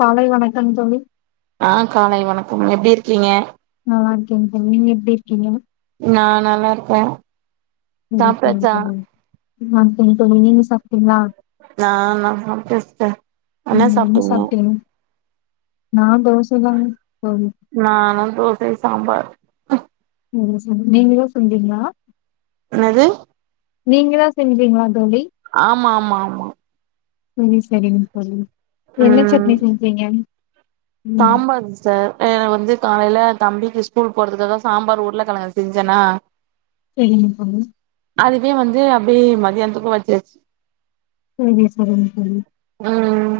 காலை வணக்கம் தோழி ஆ காலை வணக்கம் எப்டி இருக்கீங்க நல்லாயிருக்கே க நீங்க எப்டி இருக்கிங்க நா நல்லாயிருக்க [unintelligible] நீங்க [unintelligible] அப்டிங்களா நா நா சாப்ட்டே சிஸ்டர் ம் என்ன சாப்டிங்க நா தோசதாங்க இப்போ நானு தோசை சாம்பார் [unintelligible] நீங்களே செஞ்சிங்களா யன்னாது நீங்க தா செஞ்சீங்களா தோழி ஆமா ஆமா ஆமா ம் சரிங்க தோழி என்ன ம் சட்னி செஞ்சீங்க ம் சாம்பார் சிஸ்டர் எனக்கு வந்து காலையில தம்பிக்கு ஸ்கூல் போறதுக்குகாக சாம்பார் உருள கெழங்க செஞ்சேனா செரிங்க தோழி அதுவே வந்து அப்டியே மத்தியானத்துக்கு வச்சியாச்சி சேரிங்க சேரிங்க தோழி ம்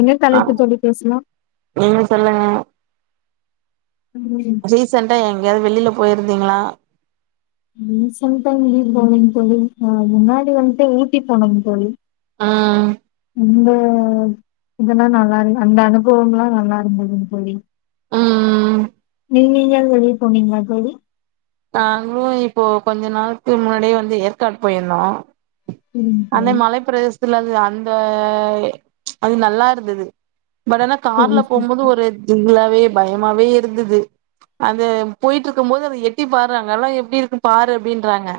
என்ன ஆ தலைப்பு தோழி பேசலா நீங்க சொல்லுங்க ரீசென்டா எங்கேயாவது வெளில போயிருந்தீங்ளா ரிசன்டா எங்கியு போகலிங் தோழி ஆ முன்னாடி வன்ட்டு ஊட்டி போனோந் தோழி ஆ இது இதெல்லா நல்லாயில்லைங் அந்த அனுபவமெல்லா நல்லாயிருந்ததுங் தோழி ம் நீங்க எங்கயாவது வெளிய போனீங்ளா தோழி நாங்களு இப்போ கொஞ்ச நாளைக்கு முன்னாடியே வந்து ஏற்காடு போயிருந்தோ சரிங்க அந்த தோழி. மலைப்பிரதேச த்துல அது அந்த அது நல்லா இருந்தது பட் ஆனா சரி கார்ல சரி போம்போது ஒரு இதில்ல இப்பயே பயமாவே இருந்தது அது போயிட்டு இருக்கும்போது அது எட் டி பாரு அங்கெல்லா எப்டி இருக்கும் பாரு அப்படின்றாங்க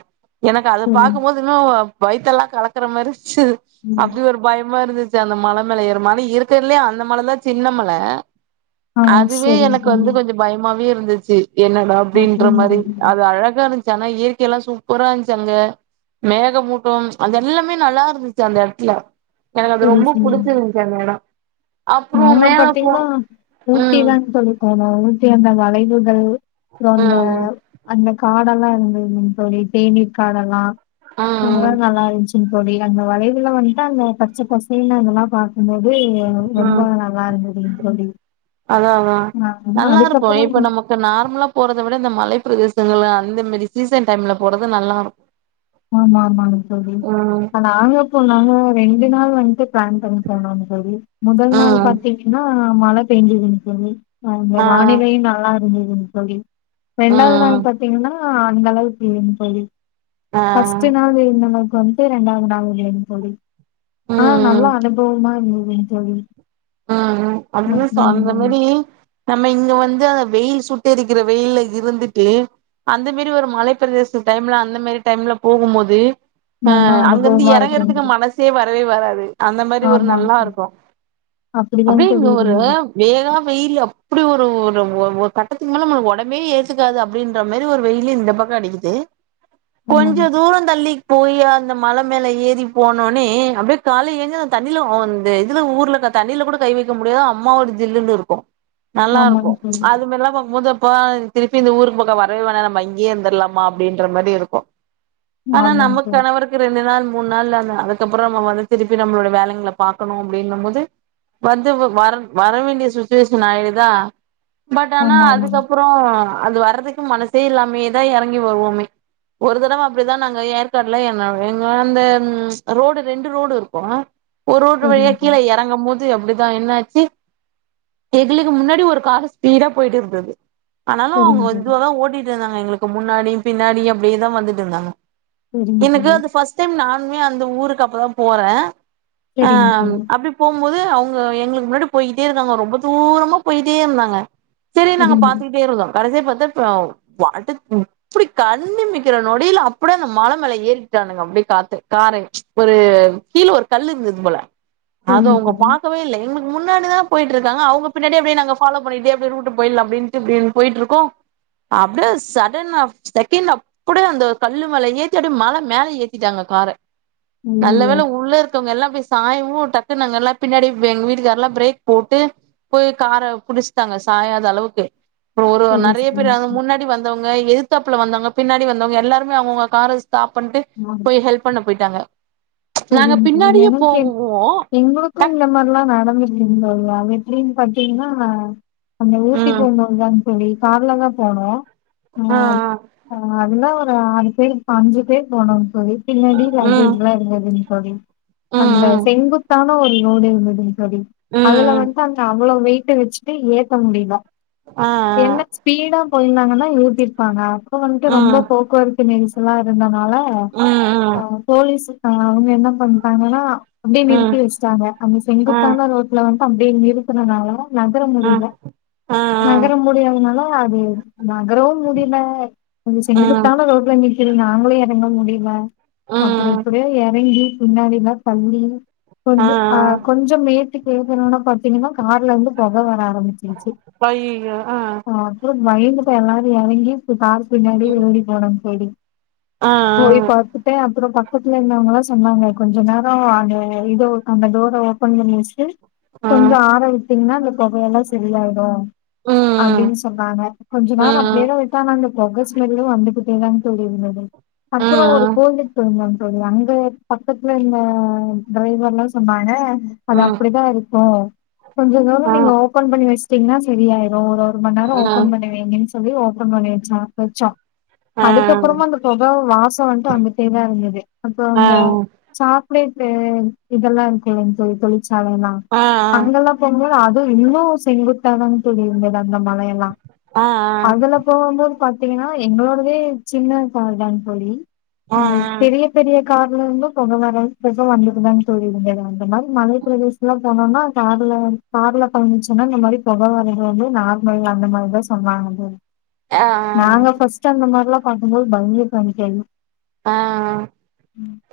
எனக்கு அத சரி பாக்கும்மோது இன்னு ஒ வயித்தெல்லா கலக்கற மாரிச்சுது ம். அப்டி ஒரு பயமா இருந் ச்சு அந்த மல மேல ஏற மல இருக்கறதுலயே அந்த மலதா சின்ன மல ஆ அதுவே சரிங்க எனக்கு வந்து தோழி கொஞ்சோ பயமாவே இருந்துச்சு என்னடா அப்படின்ற அப்படிங்களா மாரி தோழி அது அழகா இருந் ச்சு ஆனா இயற்கை எல்லா சூப்பரா இருந்ச்சு அங்க மேகமூட்டோம் அது எல்லாமே நல்லா இருந்துச்சு அந்த எடத்துல எனக்கு அது ரொம்ப புடிச்சிருந்ச்சு அந்த எடோ அப்றோ அவுங்க மேல போ பாத்தீங்ன்னா ம் ஊட்டிதான்னு சொல்லிருக்காங்க ஊட்டி அந்த வளைவுகள் அப்புறோ அந்த ம் அந்த காடல்லா இருந்ததுதுங் தோழி தேநீர் காடெல்லா ஃபுல்லா ம் நல்லா இருந்ச்சு ங் தோழி அந்த வளைவுல வந்ட்டு அந்த பச்ச பசேன்னு அதெல்லா பாக்கும்போது ரொம்ப ம் நல்லா இருந்ததுங் தோழி அதா அதா ஆ நல்லா இருக்கு அதுக்கப்புறம் இப்ப நமக்கு நார்மலா போறத விட இந்த மலை பிரதேசங்கள்ள அந்த மாரி சீசன் டைம்ல போறது நல்லாரு ஆமா ஆமாங் தோழி ஆனா நாங்க போனாலு ரெண்டு நாள் வன்ட்டு பிளான் பண்ணி போணோங் தோழி முதல் நாள் ம் பாத்தீங்கின்னா மழை பேஞ்சுதுங் தோழி அங்க ஆ வானிலையும் நல்லா இருந்ததுங் தோழி ரெண்டாவது ம் நாள் பாத்தீங்னா ஆ அந்த அளவுக்கு இல்லைங்க தோழி ஆ ஃபஸ்ட்டு நாள் இருந்த மா வன்ட்டு ரெண்டாவது நாள் இல்லைங் தோழி ஆனா ம் நல்லா அனுபவமா இருந்ததுங் தோழி ஆ ஆ அதுல சோ அந்த அப்புறம் மாரி நம்ம இங்க வந்து அந்த வெயில் சுட்டெரிக்கிற வெயில்ல இருந்துட்டு அந்த மேரி ஒரு மலைப்பிரதேச டைம்ல அந்த மாரி டைம்ல போகும்போது ஆ நல்லா அங்கிந்து அனுபவமா எறங்கறதுக்கு இருக்குங்க மனசே வரவே வராது அந்த மாரி ஒரு ஆமாங்க நல்லா தோழி இருக்கு அப்படிதாங்க அப்டியே தோழி இங்க ஒரு இருந்தது வேகா வெயிலு அப்டி ஒரு ஒரு ஒ ஒரு கட்டத்துக்கு மேல நம்மளுக்கு ஒடம்பே ஏத்துக்காது அப்டின்ற மாரி ஒரு வெயிலி இந்த பக்கோ அடிக்குது கொஞ்ச ஆமாங்க தூரோ தள்ளி போயி அந்த மல மேல ஏறி போன ஒன்னே அப்டியே கால்ல ஏங்க தண்ணில ஆ அந்த இதுல ஊர்ல க தண்ணில கூட கை வெக்க முடியாது அம்மா ஒரு ஜில்லுனு இருக்கு நல்லா ஆமாங்க இருக்கு தோழி அது மேரில்லா பாக்கும்போது போலாங் திருப்பி இந்த ஊருக்கு பக்கோ வரவே வேனா நம்ம இங்கியே இருந்தர்லாமா அப்டின்ற மாரி இருக்கு ஆனா ஆமாங்க நம்ம தோழி கணவருக்கு ரெண்டு நாள் மூண் நாள்ல ன்னா அதுக்கப்புறோ நம்ம வந்து திருப்பி நம்மளோட வேலைங்கள பாக்கணு அப்டிங்கும்போது வந்து வர வர வேண்டிய சுச்சுவேஷன் ஆயிடுதா பட் ஆனா ஆமா ஆமாங்க அதுக்கப்புறோ அது வர்றதுக்கு மனசே இல்லாமயேதா எறங்கி வருவோமே ஒரு தடவ அப்டிதா நாங்க ஏற்காட்ல என்னோ எங்க அந்த ரோடு ரெண்டு ரோடு இருக்கு ஒரு ரூட்டு வழியா சரிங்க கீழ தோழி எறங்கும்போது தா என்னாச்சு எங்களுக்கு முன்னாடி ஒரு காரு ஸ்பீடா போயிட்டு இருந்தது ஆனாலு அவங்க சரிங்க ஒரு தோழி இதுவாதா ஓட்டிட்ருந்தாங்க எங்களுக்கு முன்னாடி பின்னாடி அப்டேதா வந்துட்ருந்தாங்க சரிங்க எனக்கு தோழி அந்த ஃபர்ஸ்ட் டைம் நானுமே அந்த ஊருக்கு அப்ப தா போற ஆ சரிங்க தோழி அப்டி போ போது அவங்க எங்களுக்கு முன்னாடி போயிகிட்டே இருக்காங்க ரொம்ப தூரமா போயிட்டே இருந்தாங்க சரி நாங்க சரிங்க. பாத்துக்கிட்டே இருந்தோ கடைசியா பாத்தா இப்ப ஆ வாட்டு இப்டி கண்ணிமைக்கிற நொடியில அப்டே அந்த மல மேல ஏறி வின்ட்டானுங்க அப்டே காத்து கார ஒரு கீழ ஒரு கல் இருந்தது போல அத சரிங்க அவங்க தோழி. பாக்கவே இல்ல எங்களு முன்னாடி தா போய்ட்ருக்காங்க அவுங்க பின்னாடியே அப்டே நாங்க ஃபாலோ பண்ணிட்டே எப்டி ரூட்டு போய்ட்லா அப்டின்ட்டு பின் போயிட்ருக்கோ அப்டே சடன் ஆஃப் செகண்ட்ல அப்டே அந்த கல்லு மேல ஏத்தி அப்டே மல மேல ஏத்திட்டாங்க கார நல்ல ஐயய்யோ! வேல உள்ள இருக்கவங்க எல்லா போய் சாயவு டக்குனு நாங்க எல்லா பின்னாடி எங்க வீட்டுக்கார் எல்லா பிரேக் போட்டு போய் கார புடிச்சட்டாங்க சாயாத அளவுக்கு ப்றோ ஒரு சரி, நறைய பேர் சரிங்க. முன்னாடி வந்தவங்க எதித்தாப்புல வந்தவங்க பின்னாடி வந்தவங்க எல்லாருமே அவுங்கவுங்க கார ஸ்டாப் பண்ணிட்டு போய் ஹெல்ப் பண்ண போயிட்டாங்க நாங்க [unintelligible] பின்னாடியே எங்களுக்கே போவோ எங்களுக் கு டக் இந்த மாறிலா நடந்து சொல்வாங்க எப்டின்னு பாத்தீங்ன்னா அந்த ஊட்டி ம் போம்போதுதா தோழி கார்ல தா போனோ ஆ ஆ அ அதெல்லா ஆறு பேரு அஞ்சு பேர் போனோ தோழி பின்னாடி ம் லங்கேஜ்ல்லா இருந்ததுங் தோழி ம் அங்க ம் செங்குத்தான ஒரு ரோடு இருந்ததுங் தோழி ம் அதுல ம் வந்துட்டு அங்க அவ்வள வெயி ட்ட வச்சிட்டு ஏத்த முடில ஆ ஏன்ன ஸ்பீடா போயிருந்தாங்கன்னா ஏத்திருப்பாங்க இப்ப வந்துட்டு ஆ ரொம்ப போக்குவரத்து நெரிசல்லா இருந்தனால ம் ம் ஆ போலீஸ்சு ஆ அவுங்க என்ன பண்டாங்கனா அப்டியே ம் நிறுத்தி வச்ட்டாங்க அங்க ம் ஆ செங்குத்தான ரோட்ல வந் அப்டின்னு நிறுத்தனனால தா நகர முடில ஆ ஆ நகர முடியாதனால அது நகரவு முடில கொஞ்சோ ஆ ம் செங்குத்தான ரோட்ல நிக்கற நாங்களே எங்கால முடில அப்பறோ ம் எறங்கி பின்னாடிலா தள்ளி ஆ கொஞ்ச ஆ அ கொஞ்சோ மேட்டுக்கு ஏத்தணுனா ப சென்னிமோ கார்ல இருந்து பொக வர ஆரம்பிச்சிருச்சு அய்யய்யோ ஆ அ பயந்துட்ட எல்லாரு எறங்கி கார் பின்னாடி ஓடி போனோ தோழி ஆ போய் ஆ பாத்துட்ட அப்பற ப க்கத்துல இருந்தவங்களா சொன்னாங்க கொஞ்சோ நேரோ அங்க இதோ அந்த டோரை ஓபன் பண்ணி வச்சுட்டு ஆ கொஞ்சோ ஆர விட்டிங்கன்னா அந்த பொகயெல்லா சரியாயிடு ம் ம் அப்டின்னு சொன்னாங்க கொஞ்சோ நாளா அப்டே ம் தா விட்டானா பொக ஸ்மெல்லு வந்துகிட்டேதா தோழி இருந்தது அப்பறோ ஒரு கோல்க்கு தழந்த தோழி அங்க பக்கத்துல இந்த டிரைவர்ல்லா சொன்னாங்க அது ம் அப்டிதா இருக்கு கொஞ்சோ தூரோ ஆ ஆ நீங்க ஓபன் பண்ணி வச்ட்டிங்கன்னா சரியாயிரு ஒரு ஒரு மணி நேரோ ஆ ஓபன் பண்ணுவீங்கன்னு சொல்லி ஓபன் பண்ணி வச்சா வச்சோ ஆ ஆ ஆ அதுக்கப்பறமா அந்த பொக வாசோ வந்து வந்துட்டே தா இருந்தது அப்போ ஆ அந்த சாக்லேட்டு இதெல்லா இருக்குல்ல தோழி தொளிச் அவங்கதா அங்கெல்லா பொங்கலு அது இன்னு செங்குத்தான தோழி இருந்தத இந்த மலையெல்லா ஆ அதுல போகும்போது பாத் தீங்கன்னா எங்களோடவே சின்ன கார்தா தோழி அ பெரிய பெரிய கார்ல இருந்து பொக வர வந்ததுதா தோழி இருந்த அந்த மாறி மலை பிரதேசலா போனோனா கார் அதுல கார்ல பழந்துச்சுன்னா இந்த மாறி பொக வரது வந்து நார்மல் அந்த மாறிதா சொன்னாங்கா ஆ நாங்க ஃபர்ஸ்ட்டு அந்த மார்லா பான்னுபோது [unintelligible] ஆ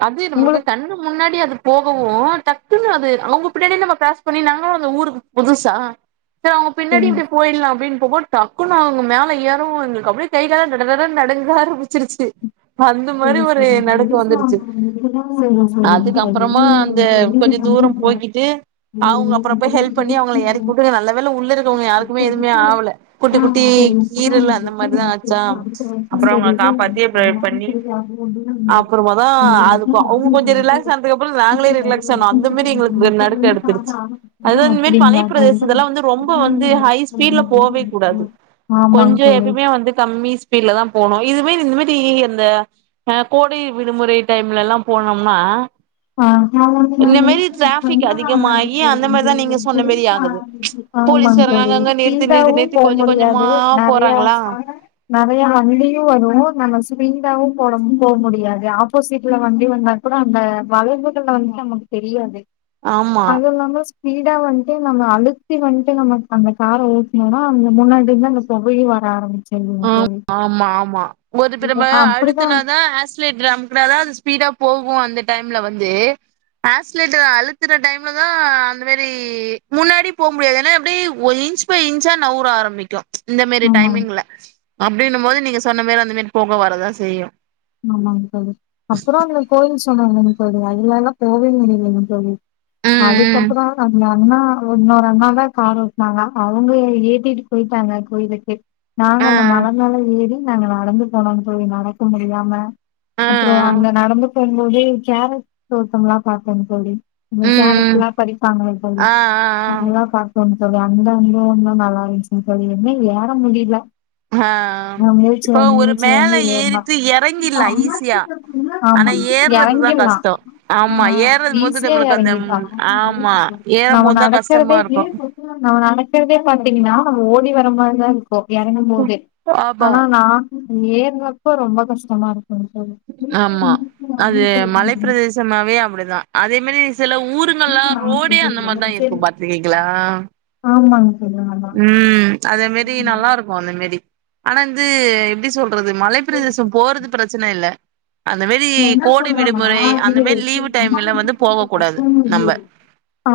அது நம்மளுக்கு உங்களுக்கு கண்ணு முன்னாடி அது போகவு டக் அதுங்க அது அவுங்க பின்னாடியே நம்ப க்ராஸ் பண்ணி நாங்களு அந்த ஊருக்கு புதுசா சேர் அவுங்க பின்னாடியே புரியுது இப்டி போயிட்லா அப்டின்னு அப்பப டக்குனு அவுங்க மேல ஏறவு எங்களுக்கு அப்டே கைகால்ல டடடடானு நடுங்க ஆரம்பிச்சிருச்சு அந்த மாறி புரியுது ஒரு சொல்லுங்க நடுக்கோ தோழி வந்துருச்சு சரிங்க சரிங்க அதுக்கப்பறமா அந்த தோழி கொஞ்சோ தூரோம் போய்கிட்டு அவுங்க அப்பறோ போய் ஹெல்ப் பண்ணி அவுங்கள எறக்குட்டு நல்ல வேல உள்ள இருக்கவங்க யாருக்குமே எதுவுமே ஆவல குட்டி குட்டி கீரல் அந்த மாறிதா ஆச்சா அப்றோ அவங்கள காப்பாத்தி பிரே பண்ணி அப்றோமா தா அது அவுங்க கொஞ்சோ ரிலாக்ஸ் ஆனதுக்கு அப்றோ நாங்களே ரிலாக்ஸ் ஆனோ அந்த மாறி எங்களுக்கு இந்த நடுக்கம் எடுத்துருச்சு அதுமேரி அப்படிங்களா பனிப் பிரதேசம் இதெல்லாம் வந்து ரொம்ப வந்து ஹை ஸ்பீட்ல தோழி போவே கூட அது ஆமாங்க கொஞ்சோ தோழி எப்பயுமே வந்து கம்மி ஸ்பீட்ல தா போனு இது மாரி இது மாரி அந்த ஆ கோடை விடுமுறை டைம்லெல்லா போனோம்னா ஆஹ் இந்த மாரி டிராபிக் அதிகமாகி அந்த மாரிதா நீங்க சொன்ன மாரி ஆகுது [unintelligible] ஆமாங்க போலீஸ்காரங்க தோழி அங்கங்க நிறுத்தி நிறுத்தி ஸ்பீடாவு நிறுத்தி போக கொஞ்ச கொஞ்சமா முடியாது நெறையா போறாங்களா நெறையா வண்டி [unintelligible] நம்ம ஸ்பீடாவும் போட போக முடியாது ஆப்போசிட்ல வண்டி வந்தா கூட அந்த வளைவுகல்ல வந்து நமக்கு தெரியாது ஆமா அது இல்லாம ஸ்பீடா வந்து நம்ம அழுத்தி வந்துட்டு நம்ம அந்த கார ஓட்னோம்னா அந்த முன்னாடி இருந்து அந்த புகையு வர ஆரம்ச் ம்ம் சொல்லு ஆம் ஆமா ஆமா ஒரு இப்ப நம்ம அப்படிதா அழுத்துனாதா ஆக்ஸ்லேட்டரை அமக்குனாதா அது ஸ்பீடா போகும் அந்த டைம்ல வந்து அசீலேட்டர் அழுத்துற டைம்ல தா அந்த மாரி முன்னாடி போ முடியாது ஏன்னா எப்புடி ஒல்லி இன்ச் பை இன்சா நவுற ஆரம்பிக்கு இந்த மாரி ஆமா டைமிங்ல அப்டின்னு போது நீங்க சொன்ன மாரி அந்த மாரி போக வரதான் செய்யும் ம் ஆமாங்க தோழி அப்புறோ அங்க கோயில் சொன்னாங்கல்ல தோழி அங்க எல்லா போவே முடிலங்க தோழி ம் ம் அதுக்கப்புறோ அந்த அண்ணா இன்னொரு அண்ணா தான் கார் ஓட்னாங்க அவுங்க என்ன ஏத்திட்டு போயிட்டு டாங்க கோயிலுக்கு நாங்க ஆ அந்த மல மேல ஏறி நாங்க நடந்து போனோம்ங்க தோழி நடக்க முடியாம ஆ ஆ அப்புறோ அங்க நடந்து போம் போது கேரட் தோட்டம்லாம் பாத்தோங்க தோழி ம் கேரட்லாம் பரிப்பாங்கல்ல தோழி ஆ ஆ ஆ நல்லா பாத்தோ அங்க தோழி அந்த அந்த ஒன்னு நல்லா இருஞ்சுங்க தோழி என்ன ஏற முடில ஆ இப்போ ஒரு மேல வாங்கி ஏறுனோ ஏறிட்டு எறங்கிட்லா ஈஸியா ஆமா ஆனா ஏர்றதுதா எறங்கிற்லா கஷ்டோ ஆ ஆமா ஏறும் போது ஈஸியா நம்மளுக்கு அந்த எறங்கிட்லா ஆமா [inaudible] ஏறும் நம்ம போதுதா கஷ்டமா நடக்குறதே இருக்கு நம்ம ந நடக்குறதே பாத்தீங்கன்னா நம்ம ஓடி வர மாரிதா இருக்கும் எறங்குபோது ஆமா ஆனா நா ஏற்னப்போ ரொம்ப கஷ்டமாருக் ஆமா அது மலைப்பிரதேசமாவே அப்புடிதா அதே மாரி சில ஊருங்கல்லா ரோடே அந்த மாரிதா சரி இருக்கு பாத்துருக்கீங்களா ஆமாங் தோழி ஆமா ம் அத மாரி நல்லாருக்கும் அந்த மாரி ஆனா இந்து எப்டி சொல் றது மலைப்பிரதேசம் போறது பிரச்சன இல்ல அந்த மாரி நா என்ன கோடை சொல்றேன்னா விடுமுறை அந்த மாரி லீவு டைம்ல வந்து போக கூடாது நம்ப [unintelligible]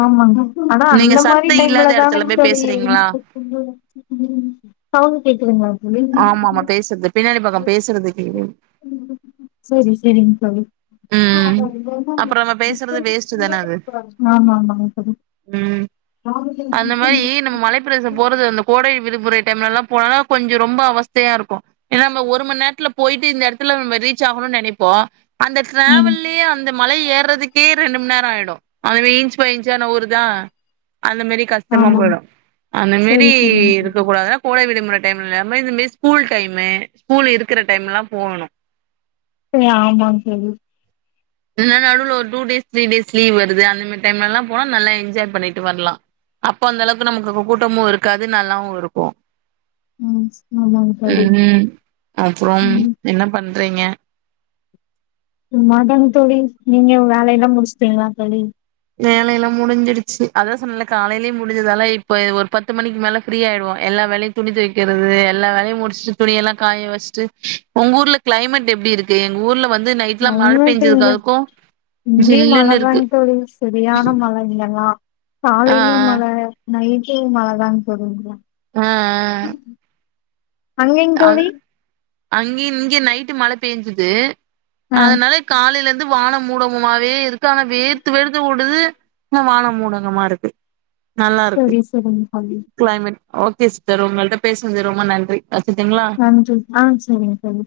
ஆமாங்க ஆனா நீங்க அந்த மாரி சத்த டைம்ல இல்லாத எடத்துல தானேங்க போய் தோழி பேசுறீங்களா சவுண்ட் கேக்குதுங்களா தோழி ஆமா ஆமா பேசுறது பின்னாடி பக்கோ பேசுறது இப்பயுமே சோரி சேரிங் ம் அப்றோ நம்ம பேசுறது வேஸ்ட்டு தான அது ஆமா ஆமாங்க ம் தோழி [unintelligible] அந்த மாரி நம்ம மலைப்பிரதேசம் போறது அந்த கோ கோடை விடுமுறை டைம்ல எல்லா போனன்னா கொஞ்சம் ரொம்ப அவஸ்த்தையாருக்கும் ஏன்னா அந்த ஒரு மணி நேரத்துல போயிட்டு இந்த எடத்துல நம்ப ரீச் ஆகணும்னு நெனைப்போம் அந்த ம் டிராவல்லயே அந்த மலை ஏறதுக்கே ரெண்டு மண் நே ரோ ஆயிடும் அதுவே இன்ச் பை இன்சா நவுருதா அந்த மாரி கஷ்டமா ஆமாங்க போயிடும் அந்த மாரி சரி சரிங்க இருக்க தோழி கூடாதுனா கோடை விடு இந்த மாரி டைம்லாமே இந்த மாரி ஸ்கூல் டைம் ஸ்கூல் இருக்குற டைம்முல்லா போகணும் [unintelligible] ஆமாங் தோழி இல்லன்னா நடுவுல ஒரு two days three days leave வருது அந்த மாரி டைம்லலாம் போனா நல்லா என்ஜாய் பண்ணிட்டு வர்லா அப்போ அந்த அளவுக்கு நமக்கு கு கூட்டமும் இருக்காது நல்லாவு இருக்கும் ம் ஆமாங்க தோழி ம் அப்புறம் ம் என்ன பண்றீங்க சும்மாத்தாங் தோழி நீங்க வேலைலா முடுஷ்டீங்ளா தோழி வேலைலா முடுஞ்சுடுச்சு அதா சொன்னல காலைலே முடிஞ்சதால இப்ப இது ஒரு பத்து மணிக்கு மேல ஃப்ரீ ஆயிடுவோ எல்லா வேலையு துணி தெக்கிறது எல்லா வேலையு முடுஷ்டு துணியெல்லா காய வஷ்ட்டு ஒங் ஊர்ல க்ளைமெட் எப்டிருக் கே எங் ஊர்ல வந்து நைட்லா மழ க்ளைமேட் பெஞ்சதுக்கு இங்க அதுக்கு இங்கியு ஜில்லுன்னு இருக்கு மழதாங் தோழி செத் வியான மழ இங்கலா ஆ காலைலி மழ நைட்டு மழ தாங் தோழி இங்க அ அ அங்கைங் தோழி அங்கி இங்க நைட்டு மழ பேஞ்சுது ஆ அதனால காலைலந் வான மூடமுமாவே இருக்கு ஆனா வேர்த்து வேர்த்து ஓடுது வான முடகமா இருக்கு சரி சரிங்க தோழி க்ளைமேட் ஓகே ஸ்டர் ஒங்கள்ட்ட பேஸ்னது ரொம்ப நன்றி கச்சிட்டிங்ளா நன்றி ஆ சரிங்க தோழி